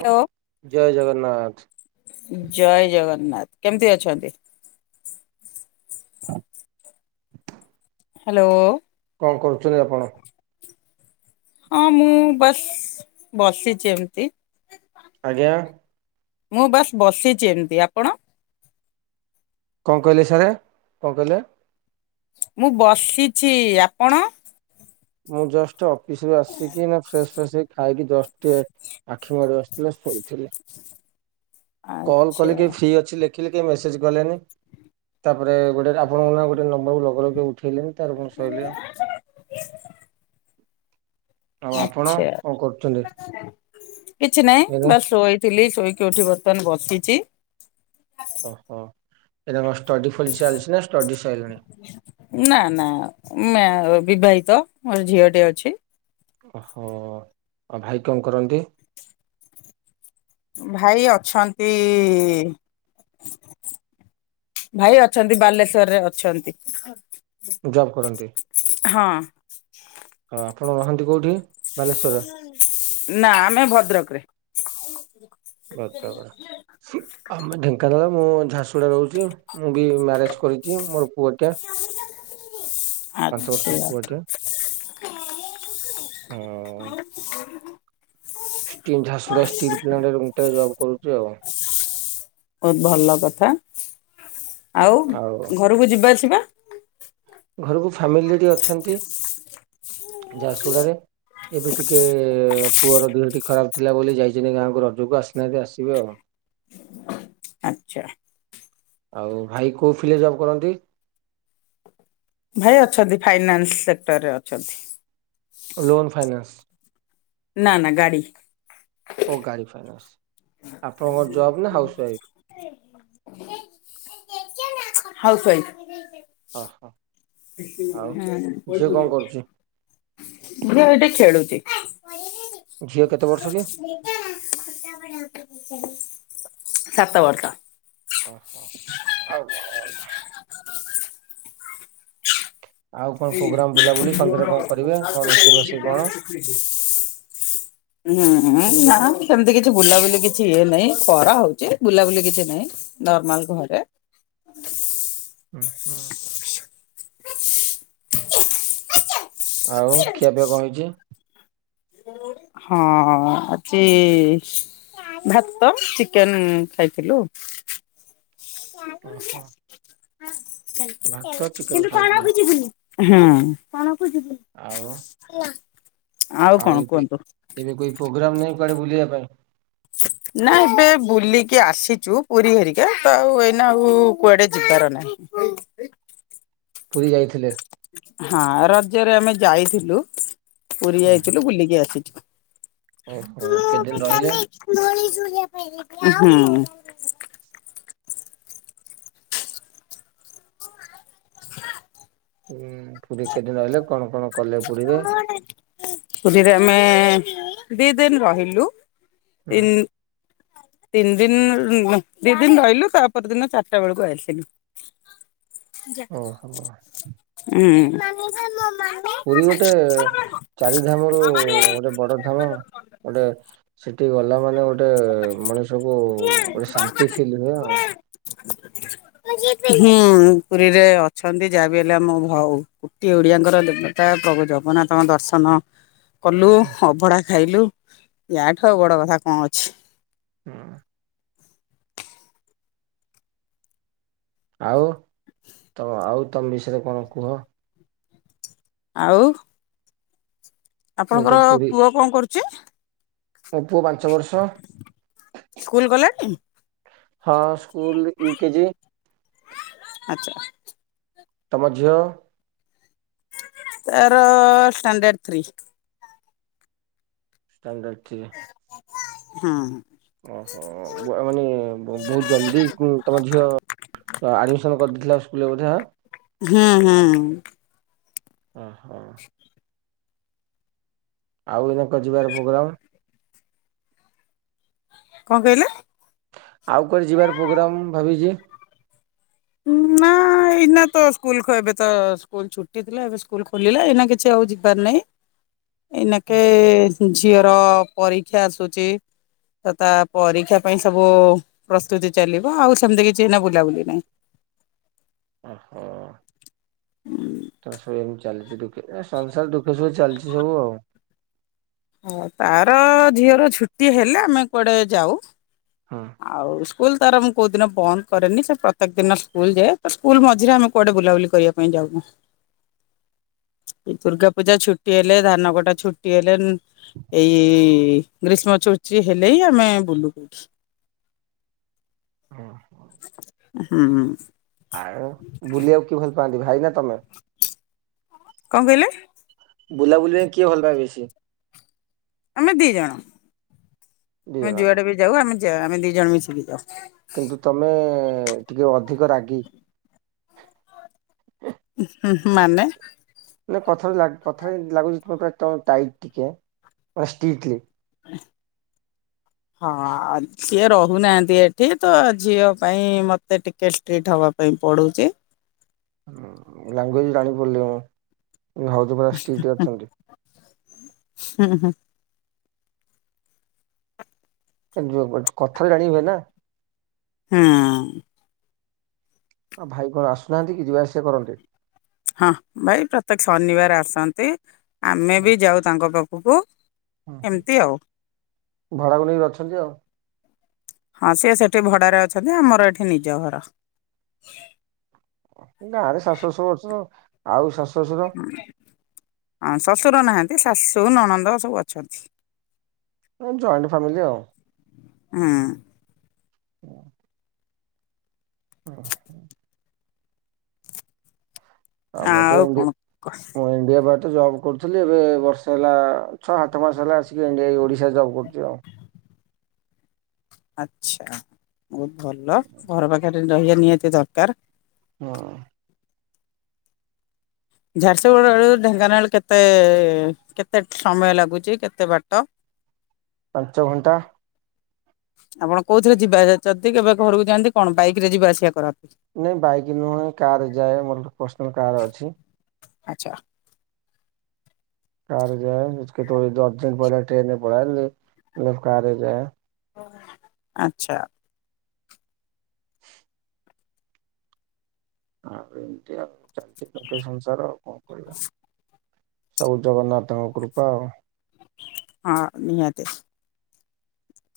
Hello ଜୟ ଜଗନ୍ନାଥ। ଜୟ ଜଗନ୍ନାଥ। କେମିତି ଅଛନ୍ତି? ହ୍ୟାଲୋ। କଣ କରୁଛନ୍ତି ଆପଣ? ହଁ ମୁଁ ବସ୍ ବସିଛି ଏମିତି। ଆଜ୍ଞା। ମୁଁ ବାସ୍ ବସିଛି ଏମିତି ଆପଣ? କଣ କହିଲେ ସାର୍ କଣ କହିଲେ? ମୁଁ ବସିଛି ଆପଣ? ମୁଁ ଜଷ୍ଟ ଅଫିସ ରୁ ଆସିକି ନା ଫ୍ରେଶ ଫ୍ରେଶ ଖାଇକି ଜଶ ଟେ ଆଖି ମାର ଆସିି ଥିଲା ଶୋଇଥିଲି। [inaudible] କଲ୍ କଲେ କିଏ ଫ୍ରି ଅଛି? ଦେଖିଲେ କେହି ମେସେଜ୍ କଲେନି ତାପରେ ଗୋଟେ ଆପଣଙ୍କ ନାଁ ଗୋଟେ ନମ୍ବରକୁ ଲଗେଇ ଲଗେଇ କେହିଁ ଉଠେଇଲେନି। ତାର କଣ ଶଇଲ୍ୟ ଆଉ ଆପଣ ଆଚ୍ଛା କଣ କରୁଛନ୍ତି? କିଛି ନାଇଁ ଏଇନା? ବାଶ୍ ଶୋଇଥିଲି ଶୋଇକି ଉଠିକି ବର୍ତ୍ତମାନ ବସିଛି। ଓହୋ ଏଇଟା କଣ ଷ୍ଟଡି ଫିଲ ଚାଲିଛି ନା ଷ୍ଟଡି ସାଇଲଣି। ନା ନା ନା ବିବାହିତ ମୋର ଝିଅ ଟେ ଅଛି। ଓହୋ ଆଉ ଭାଇ କଣ କରନ୍ତି? ଭାଇ ଅଛନ୍ତି ଭାଇ ଅଛନ୍ତି ବାଲେଶ୍ବରରେ ଅଛନ୍ତି। ଜବ୍ କରନ୍ତି ହଁ ଆଉ ଆପଣ ରହନ୍ତି କଉଠି? ନା ଆମେ ଭଦ୍ରକରେ। ଆମେ ଢେଙ୍କାନାଳ ମୁଁ ଝାରସୁଗୁଡ଼ା ରେ ରହୁଛି। ମୁଁ ବି ମ୍ୟାରେଜ କରିଛି ମୋର ପୁଅଟେ ପାଞ୍ଚ ଆଚ୍ଛା ବର୍ଷର ବହୁତ ପୁଅଟିଏ। ହଁ। [inaudible] କେଉଁ ଝାରସୁଗୁଡା ଷ୍ଟିଲ୍ ପ୍ଲାଣ୍ଟରେ ମୁଗୋଟେ ଜବ କରୁଛି ଆଉ। ବହୁତ ଭଲ କଥା ଆଉ ଘରକୁ ଯିବା ଅସିବା? ଘରକୁ ଫ୍ୟାମିଲିସେଠୀ ଅଛନ୍ତି ଝାରସୁଡ଼ାରେ। ଏବେ ଟିକେ ପୁଅର ଦେହ ଟି ଖରାପ ଥିଲା ବୋଲି ଯାଇଛନ୍ତି ଗାଁକୁ ରଜକୁ ଆସିନାହାନ୍ତି ଆସିବେ ଆଉ। ଆଚା। ଆଉ ଭାଇ କୋଉ ଫିଲ୍ରେ ଜବ୍ କରନ୍ତି? ଭାଇ ଅଛନ୍ତି ଫାଇନାନ୍ସ ସେକ୍ଟରରେ ଅଛନ୍ତି। Loan finance. ନା ନା ଗାଡ଼ି। ଓ ଗାଡ଼ି ଫାଇନାନ୍ସ ଆପଣଙ୍କ ଜବ୍ ନା ହାଉସ୍ ୱାଇଫ୍? House wife. [inaudible] ଅ ହଁ। ହଁ [inaudible] କରୁଛି ଝିଅ ହେଟି ଖେଳୁଛି। ଝିଅ କେତେ ବର୍ଷ କି? ସାତ ବର୍ଷ ଓହୋ ଆଉ କଣ ବଲ [inaudible] ଆଉ କଣ ଏଇ ପ୍ରୋଗ୍ରାମ [inaudible] ବୁଲାବୁଲି ସନ୍ଧ୍ୟାରେ କଣ କରିବେ କଣ ରୋଷେଇ ବାଷେଇ କଣ? ହୁଁ ହୁଁ ନା ସେମିତି କିଛି ବୁଲାବୁଲି କିଛି ଇଏ ନାହିଁ ଖରା ହଉଛି ବୁଲାବୁଲି କିଛି ନାହିଁ। ନର୍ମାଲ ଘରେ ହୁଁ ହୁଁ ଆଉ ଖିଆ ପିଆ କଣ ହେଇଛି? ହଁ ଆଜି ଭାତ ଚିକେନ ଖାଇଥିଲୁ। ଓହୋ ହଁ ଭାତ ଚିକେନ ଖାଇଥିଲେ ଆଉ ଆଉ କଣ କୁହନ୍ତୁ? ଏବେ କୋଇ ପ୍ରୋଗ୍ରାମ ନାଇଁ ବୁଲିବା ପାଇଁ ନା ଏବେ ବୁଲିକି ଆସିଛୁ ପୁରୀ ହେରିକା ତ ଆଉ ଏଇନା ଆଉ କୁଆଡେ ଯିବାର ନାହିଁ। [inaudible] ପୁରୀ ଯାଇଥିଲେ। ହଁ ରଜରେ ଆମେ ଯାଇଥିଲୁ ପୁରୀ ହୁଁ ହୁଁ। ଯାଇଥିଲୁ ବୁଲିକି ଆସିଛୁ। ଓହୋ କେତେଦିନ ରହିଲେ? ହଁ ହଁ [inaudible] ହୁଁ ପୁରୀ କେଦିନ ରହିଲେ କଣ କଣ କଲେ ପୁରୀରେ? ପୁରୀରେ ଆମେ ଦି ଦିନ ରହିଲୁ ହୁଁ। ତି ତିନି ଦିନ ଦି ଦିନ ରହିଲୁ ତାପର ଦିନ ଚାରିଟା ବେଳକୁ ଆସିଲୁ। ଓହୋ ହୁଁ ପୁରୀ ଗୋଟେ ଚାରିଧାମରୁ ଗୋଟେ ବଡ ଧାମ ଗୋଟେ ସେଠି ଗଲା ମାନେ ଗୋଟେ ମଣିଷକୁ ଗୋଟେ ଶାନ୍ତି ଫିଲ୍ ହୁଏ ଆଉ। ହୁଁ ପୁରୀରେ ଅଛନ୍ତି ଯାବି ହେଲେ ଆମ ଭଉ କୋଟି ଓଡ଼ିଆଙ୍କର ଦେତା ପ୍ରଭୁ ଜଗନ୍ନାଥଙ୍କ ଦର୍ଶନ କଲୁ ହୁଁ ଅଭଢ଼ା ଖାଇଲୁ ୟାଠୁ ଆଉ ବଡ କଥା କଣ ଅଛି? ହୁଁ ଆଉ ତ ଆଉ ତମ ବିଷୟରେ କଣ କୁହ? ଆଉ ମୁଁ ଆପଣଙ୍କର ତ ପୁରୀ ପୁଅ କଣ କରୁଛି? ମୋ ପୁଅ ପାଞ୍ଚ ବର୍ଷ। ସ୍କୁଲ ଗଲାଣି। ହଁ ସ୍କୁଲ ୟୁ କେଜି। ଆଚ୍ଛା ତମ ଝିଅ? ତାର ଷ୍ଟାଣ୍ଡାର୍ଡ ଥ୍ରୀ। Standard three. ହଁ ଓହୋ ମାନେ ବହୁତ ଜଲଦି ତମ ଝିଅ ଆଡମିସନ କରିଦେଇଥିଲା ସ୍କୁଲରେ ବୋଧ ଆ। ହୁଁ ହୁଁ। ଓହୋ। ଆଉ ଏଇନା କୁଆ ଯିବାର ପ୍ରୋଗ୍ରାମ କଣ କହିଲେ? ଆଉ କୁଆଡେ ଯିବାର ପ୍ରୋଗ୍ରାମ୍ ମୁ ଭାବିଚି? ନା ଏଇନା ତ ସ୍କୁଲ ଏବେ ତ ସ୍କୁଲ ଛୁଟି ଥିଲା ଏବେ ସ୍କୁଲ ଖୋଲିଲା ଏଇନା କିଛି [unintelligible] ନାଇଁ ଏଇନା କେ ଝିଅର ପରୀକ୍ଷା ଆସୁଚି। ତ ତା ପରୀକ୍ଷା ପାଇଁ ସବୁ ପ୍ରସ୍ତୁତି ଚାଲିବ ଆଉ ସେମିତି କିଛିନା ବୁଲାବୁଲି ନାହିଁ। ଓହୋ। ହୁଁ। ତ ସବୁ ଏମିତି ଚାଲିଚି ଦୁଃଖ ସଂସାର ଦୁଖ ସୁଖ ଚାଲିଚି ସବୁ ଆଉ। ହ ତାର ଝିଅର ଛୁଟି ହେଲେ ଆମେ କୁଆଡେ ଯିବୁ। ହଁ। ଆଉ ସ୍କୁଲ ତାର ମୁଁ କୋଉ ଦିନ ବନ୍ଦ କରେନି ସେ ପ୍ରତ୍ୟେକ ଦିନ ସ୍କୁଲ ଯାଏ, ତ ସ୍କୁଲ ମଝରେ ଆମେ କୁଆଡେ ବୁଲାବୁଲି କରିବା ପାଇଁ ଯାଉନୁ। ଏ ଦୁର୍ଗା ପୂଜା ଛୁଟି ହେଲେ ଧାନ ଗୋଟା ଛୁଟି ହେଲେ ଏଇ ଗ୍ରୀଷ୍ମ ଛୁଟି ହେଲେ ହିଁ ଆମେ ବୁଲୁ। ଓ ହ। ହଁ। ଆ ବୁଲିବାକୁ କିଏ ଭଲ ପାଆନ୍ତି ଭାଇ ନା ତମେ? କଣ କହିଲେ? ବୁଲାବୁଲି ପାଇଁ କିଏ ଭଲ [unintelligible] ଅଛି? ଆମେ ଦି ଜଣ ଦି ଆମେ ଜଣଆଙ୍କ ଯୁଆଡେ ବି ଯାଉ ଆମେ ଆମେ ଦି ଜଣ ମିଶିକି ଯାଉ। କିନ୍ତୁ ତମେ ଟିକେ ଅଧିକ ରାଗି। ହୁଁଁ ମାନେ ମାନେ କଥାରୁ କଥାରେ ଲାଗୁଚି ଟାଇଟ ଟିକେ ମାନେ [unintelligible] ହ ହଁ ସିଏ ରହୁନାହାନ୍ତି ଏଠି ତ ଝିଅ ପାଇଁ ମତେ ଟିକେ ଷ୍ଟ୍ରିଟ୍ ହବ ପାଇଁ ପଡୁଚି। ଲଙ୍ଗୁଏଜ ଜଣି ବୋଲ [unintelligible] ହୁଁ ହୁଁ କଥାରେ ଜାଣି ହୁଏ ନା? ହଁ। ହଁ। ହ ଭାଇ କଣ ଆସୁନାହାନ୍ତି କି ଯିବା ଆସିବା କରନ୍ତେ ହଁ ଭାଇ ପ୍ରତ୍ୟେକ ଶନିବାର ଆସନ୍ତି ଆମେ ବି ଯାଉ ତାଙ୍କ ପାଖକୁ। ଘର ଏମିତି ଆଉ ଭଡ଼ାକୁ ନେଇକି ଅଛନ୍ତି ଆଉ। ହଁ ସିଏ ସେଠି ଭଡାରେ ଅଛନ୍ତି ଆମର ଏଠି ନିଜ ଘର। ଗାଁ ରେ ଶାଶୁ ଶଶୁର [unintelligible] ଆଉ ଶାଶୁ ଶ୍ୱଶୁର? ହଁ ଶଶୁର ନାହାନ୍ତି ଶାଶୁ ନଣନ୍ଦ ସବୁ ଅଛନ୍ତି। ଜଏଣ୍ଟ ଫ୍ୟାମିଲି ଆଉ। ହଁ। ହୁଁ ହଁ। ଆ ମୁଁ ତ ଆଉ ଏତି କଣ ମୁଁ ଇଣ୍ଡିଆ ବା ତ ଜବ୍ କରୁଥିଲି ଏବେ ବର୍ଷ ହେଲା ଛଅ ସାତ ମାସ ହେଲା ଆସିକି ଇଣ୍ଡି ଓଡିଶା ଜବ୍ କରୁଚି ଆଉ। ଆଚ୍ଛା ବୋହୁତ ଭଲ ଘର ପାଖରେ ରହିବା ନିହାତି ଦରକାର। ହଁ। ଝାରସୁଗୁଡ଼ ବେଳୁ ଢେଙ୍କାନାଳ କେତେ କେତେ ସମୟ ଲାଗୁଚି କେତେ ବାଟ? ପାଞ୍ଚ ଘଣ୍ଟା। ଆପଣ କୋଉ ଥିଲେ ଯିବା ଆସିବା ଯାଆନ୍ତି କେବେ ଘରକୁ ଯାଆନ୍ତି କଣ ବାଇକ ରେ ଯିବା ଆସିବା କରନ୍ତି? ନାଇଁ ବାଇକ ନୁହଁ କାର ଯାଏ ମୋର ପର୍ସନାଲ କାର ଅଛି। ଆଚ୍ଛା। କାରରେ ଯାଏ, ହଉଚି କେତେବେଳେ ଯଦି ଅର୍ଜେଣ୍ଟ ପଇଲେ ଟ୍ରେନରେ ପଳାଏ, ନହେଲେ କାରରେ ଯାଏ। ଆଚ୍ଛା। ଆଉ ଏମତି ଆଉ, ଚାଲିଛି ଗୋଟେ ସଂସାର ଆଉ, କଣ କରିବା। ସବୁ ଜଗନ୍ନାଥଙ୍କ କୃପା ଆଉ। ହଁ ନିହାତି।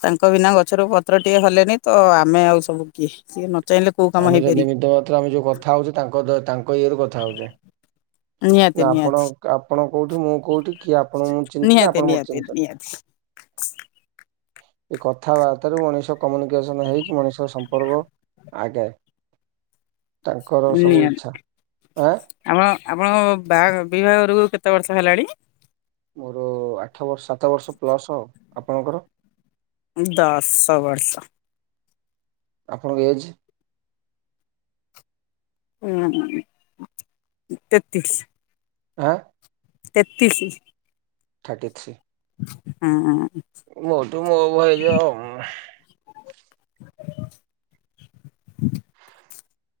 ତାଙ୍କ ବିନା ଗଛରୁ ପତ୍ର ଟିଏ ହଲେନି, ତ ଆମେ ଆଉ ସବୁ କିଏ? ସିଏ ନ ଚାହିଁଲେ କୋଉ କାମ ଆମେ ଯେ ହେଇପାରିବ। ନିମିତ ମାତ୍ର। ଆମେ ଯୋଉ କଥା ହଉଛେ ତାଙ୍କ ଦୟା ତାଙ୍କ ଇଏରୁ କଥା ହଉଛେ। ନିହାତି ନା ଆପଣ, ନିହାତି ଆପଣ କୋଉଠି ମୁଁ କୋଉଠି, କିଏ ଆପଣଙ୍କୁ ମୁଁ ଚିହ୍ନିଚି ନା ନିହାତି ଆପଣ ମୋତେ ନିହାତି ଚିହ୍ନିଛନ୍ତି? ନିହାତି ଏଇ କଥାବାର୍ତ୍ତାରୁ ମଣିଷ କମ୍ୟୁନିକେସନ ହେଇକି ମଣିଷ ସମ୍ପର୍କ ଆଗେ, ତାଙ୍କର ସବୁ ନିହାତି। ଇଚ୍ଛା। ଆଁ? ଆପଣ ଆପଣଙ୍କ ବାହାଘ ବିଭାଘରକୁ କେତେ ବର୍ଷ ହେଲାଣି? ମୋର ଆଠ ବର୍ଷ, ସାତ ବର୍ଷ ପ୍ଲସ ଆଉ। ଆପଣଙ୍କର? ଉଁ ଦଶ ବର୍ଷ। ଆପଣଙ୍କ ଏଜ୍? ଉଁ ହଁ, ତେତିଶ। ଆଁ? ତେତିଶି। Thirty three. ହଁ ଅଁ। ମୋଠୁ ମୋ ବୟସ ଅମା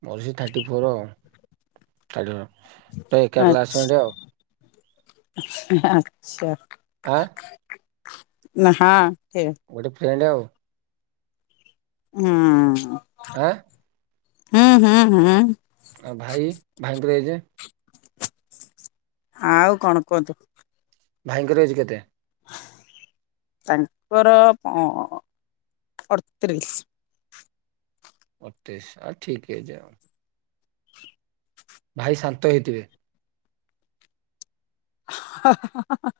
ମୋର ସେଇ ଥାର୍ଟି ଫୋର୍ ଆଉ। Thirty four. ତ ଏକା ଆଚ୍ଛା କ୍ଲାସମେଟ୍ ଆଉ। ଆଚ୍ଛା। ଆଁ? ନା, ହଁ କିଏ? ମୁଁ ଗୋଟେ ଫ୍ରେଣ୍ଡ ଆଉ। ହୁଁ। ଆଁ? ହୁଁ, ହୁଁ, ହୁଁ। ଆଉ ଭାଇ, ଭାଇଙ୍କର ଏଜ୍? ଆଉ କଣ କୁହନ୍ତୁ? ଭାଇଙ୍କର ଏଜ୍ କେତେ? ତାଙ୍କର କଅଁ ଅଡତିରିଶ। ଅଡତିରିଶ, ଆ ଠିକ ଏଜ୍ ଆଉ। ଭାଇ ଶାନ୍ତ ହେଇଥିବେ? ହ-ହଁ-ହଁ-ହଁ-ହଁ-ହଁ।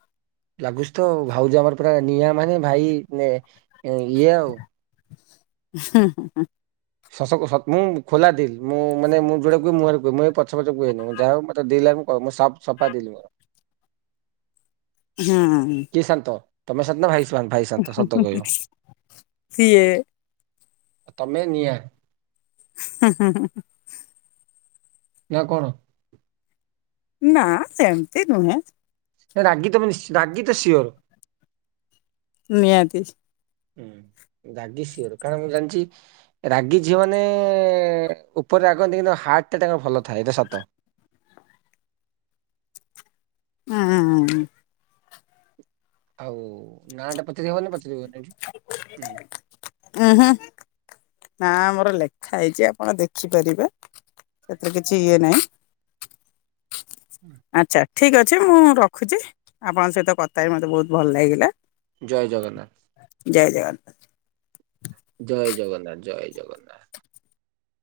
ଲାଗୁଛି ତ ଆଉ। ଭାଉଜ ଆମର ପୁରା ନିଆଁ ମାନେ ଭାଇ ମାନେ ଇଏ ଆଉ। ହିଁ-ହିଁ-ହିଁ। ଶଶକୁ ସତ ମୁଁ ଖୋଲା ଦିଲ୍। ମୁଁ ମାନେ ମୁଁ ଯୋଉଡା କୁହେ ମୁହଁରେ କୁହେ। ମୁଁ ଏଇ ପଛ ପଛ କୁହେନେଇ। ମୁଁ ଯାହା ହଉ ମତେ ଦେଇ ଲାଗୁ କ ମୁଁ ସପ୍ ସଫା ଦିଲ୍ ମୋର। ହଁ ହୁଁ। କିଏ ଶାନ୍ତ? ତମେ ଶାନ୍ତ ନା, ଭାଇ ଶା ଭାଇ ଶାନ୍ତ ସତ କହିବ? ସିଏ ଆ ତମେ ନିଆଁ ହୁଁ-ହୁଁ-ହୁଁ-ହୁଁ। ନା କଣ? ନା ସେମତି ନୁହେଁ ରାଗି ତମେ ନିଶ୍ଚୟ, ରାଗି ତ ସିଓର। ନିହାତି। ରାଗି ସିଓର କାରଣ ମୁଁ ଜାଣିଛି ରାଗି ଝିଅ ମାନେ ଉପରେ ରାଗନ୍ତି କିନ୍ତୁ ହାର୍ଟ ଟା ତାଙ୍କର ଭଲ ଥାଏ ଏଇଟା ସତ। ହୁଁ ହୁଁ ହୁଁ। ଆଉ ନା ଟା ପଚାରି ହବ ନା ପଚାରି ହବନି ଏଠି। ଉଁହୁ। ନାଆ ଆମର ଲେଖା ହେଇଛି ଆପଣ ଦେଖିପାରିବେ ସେଥିରେ କିଛି ଇଏ ନାହିଁ। [inaudible] ଆଚ୍ଛା ଠିକ୍ ଅଛି ମୁଁ ରଖୁଛି ଆପଣଙ୍କ ସହିତ କଥା ହେଇକି ମୋତେ ବହୁତ ଭଲ ଲାଗିଲା। ଜୟ ଜଗନ୍ନାଥ। ଜୟ ଜଗନ୍ନାଥ। ଜୟ ଜଗନ୍ନାଥ ଜୟ ଜଗନ୍ନାଥ।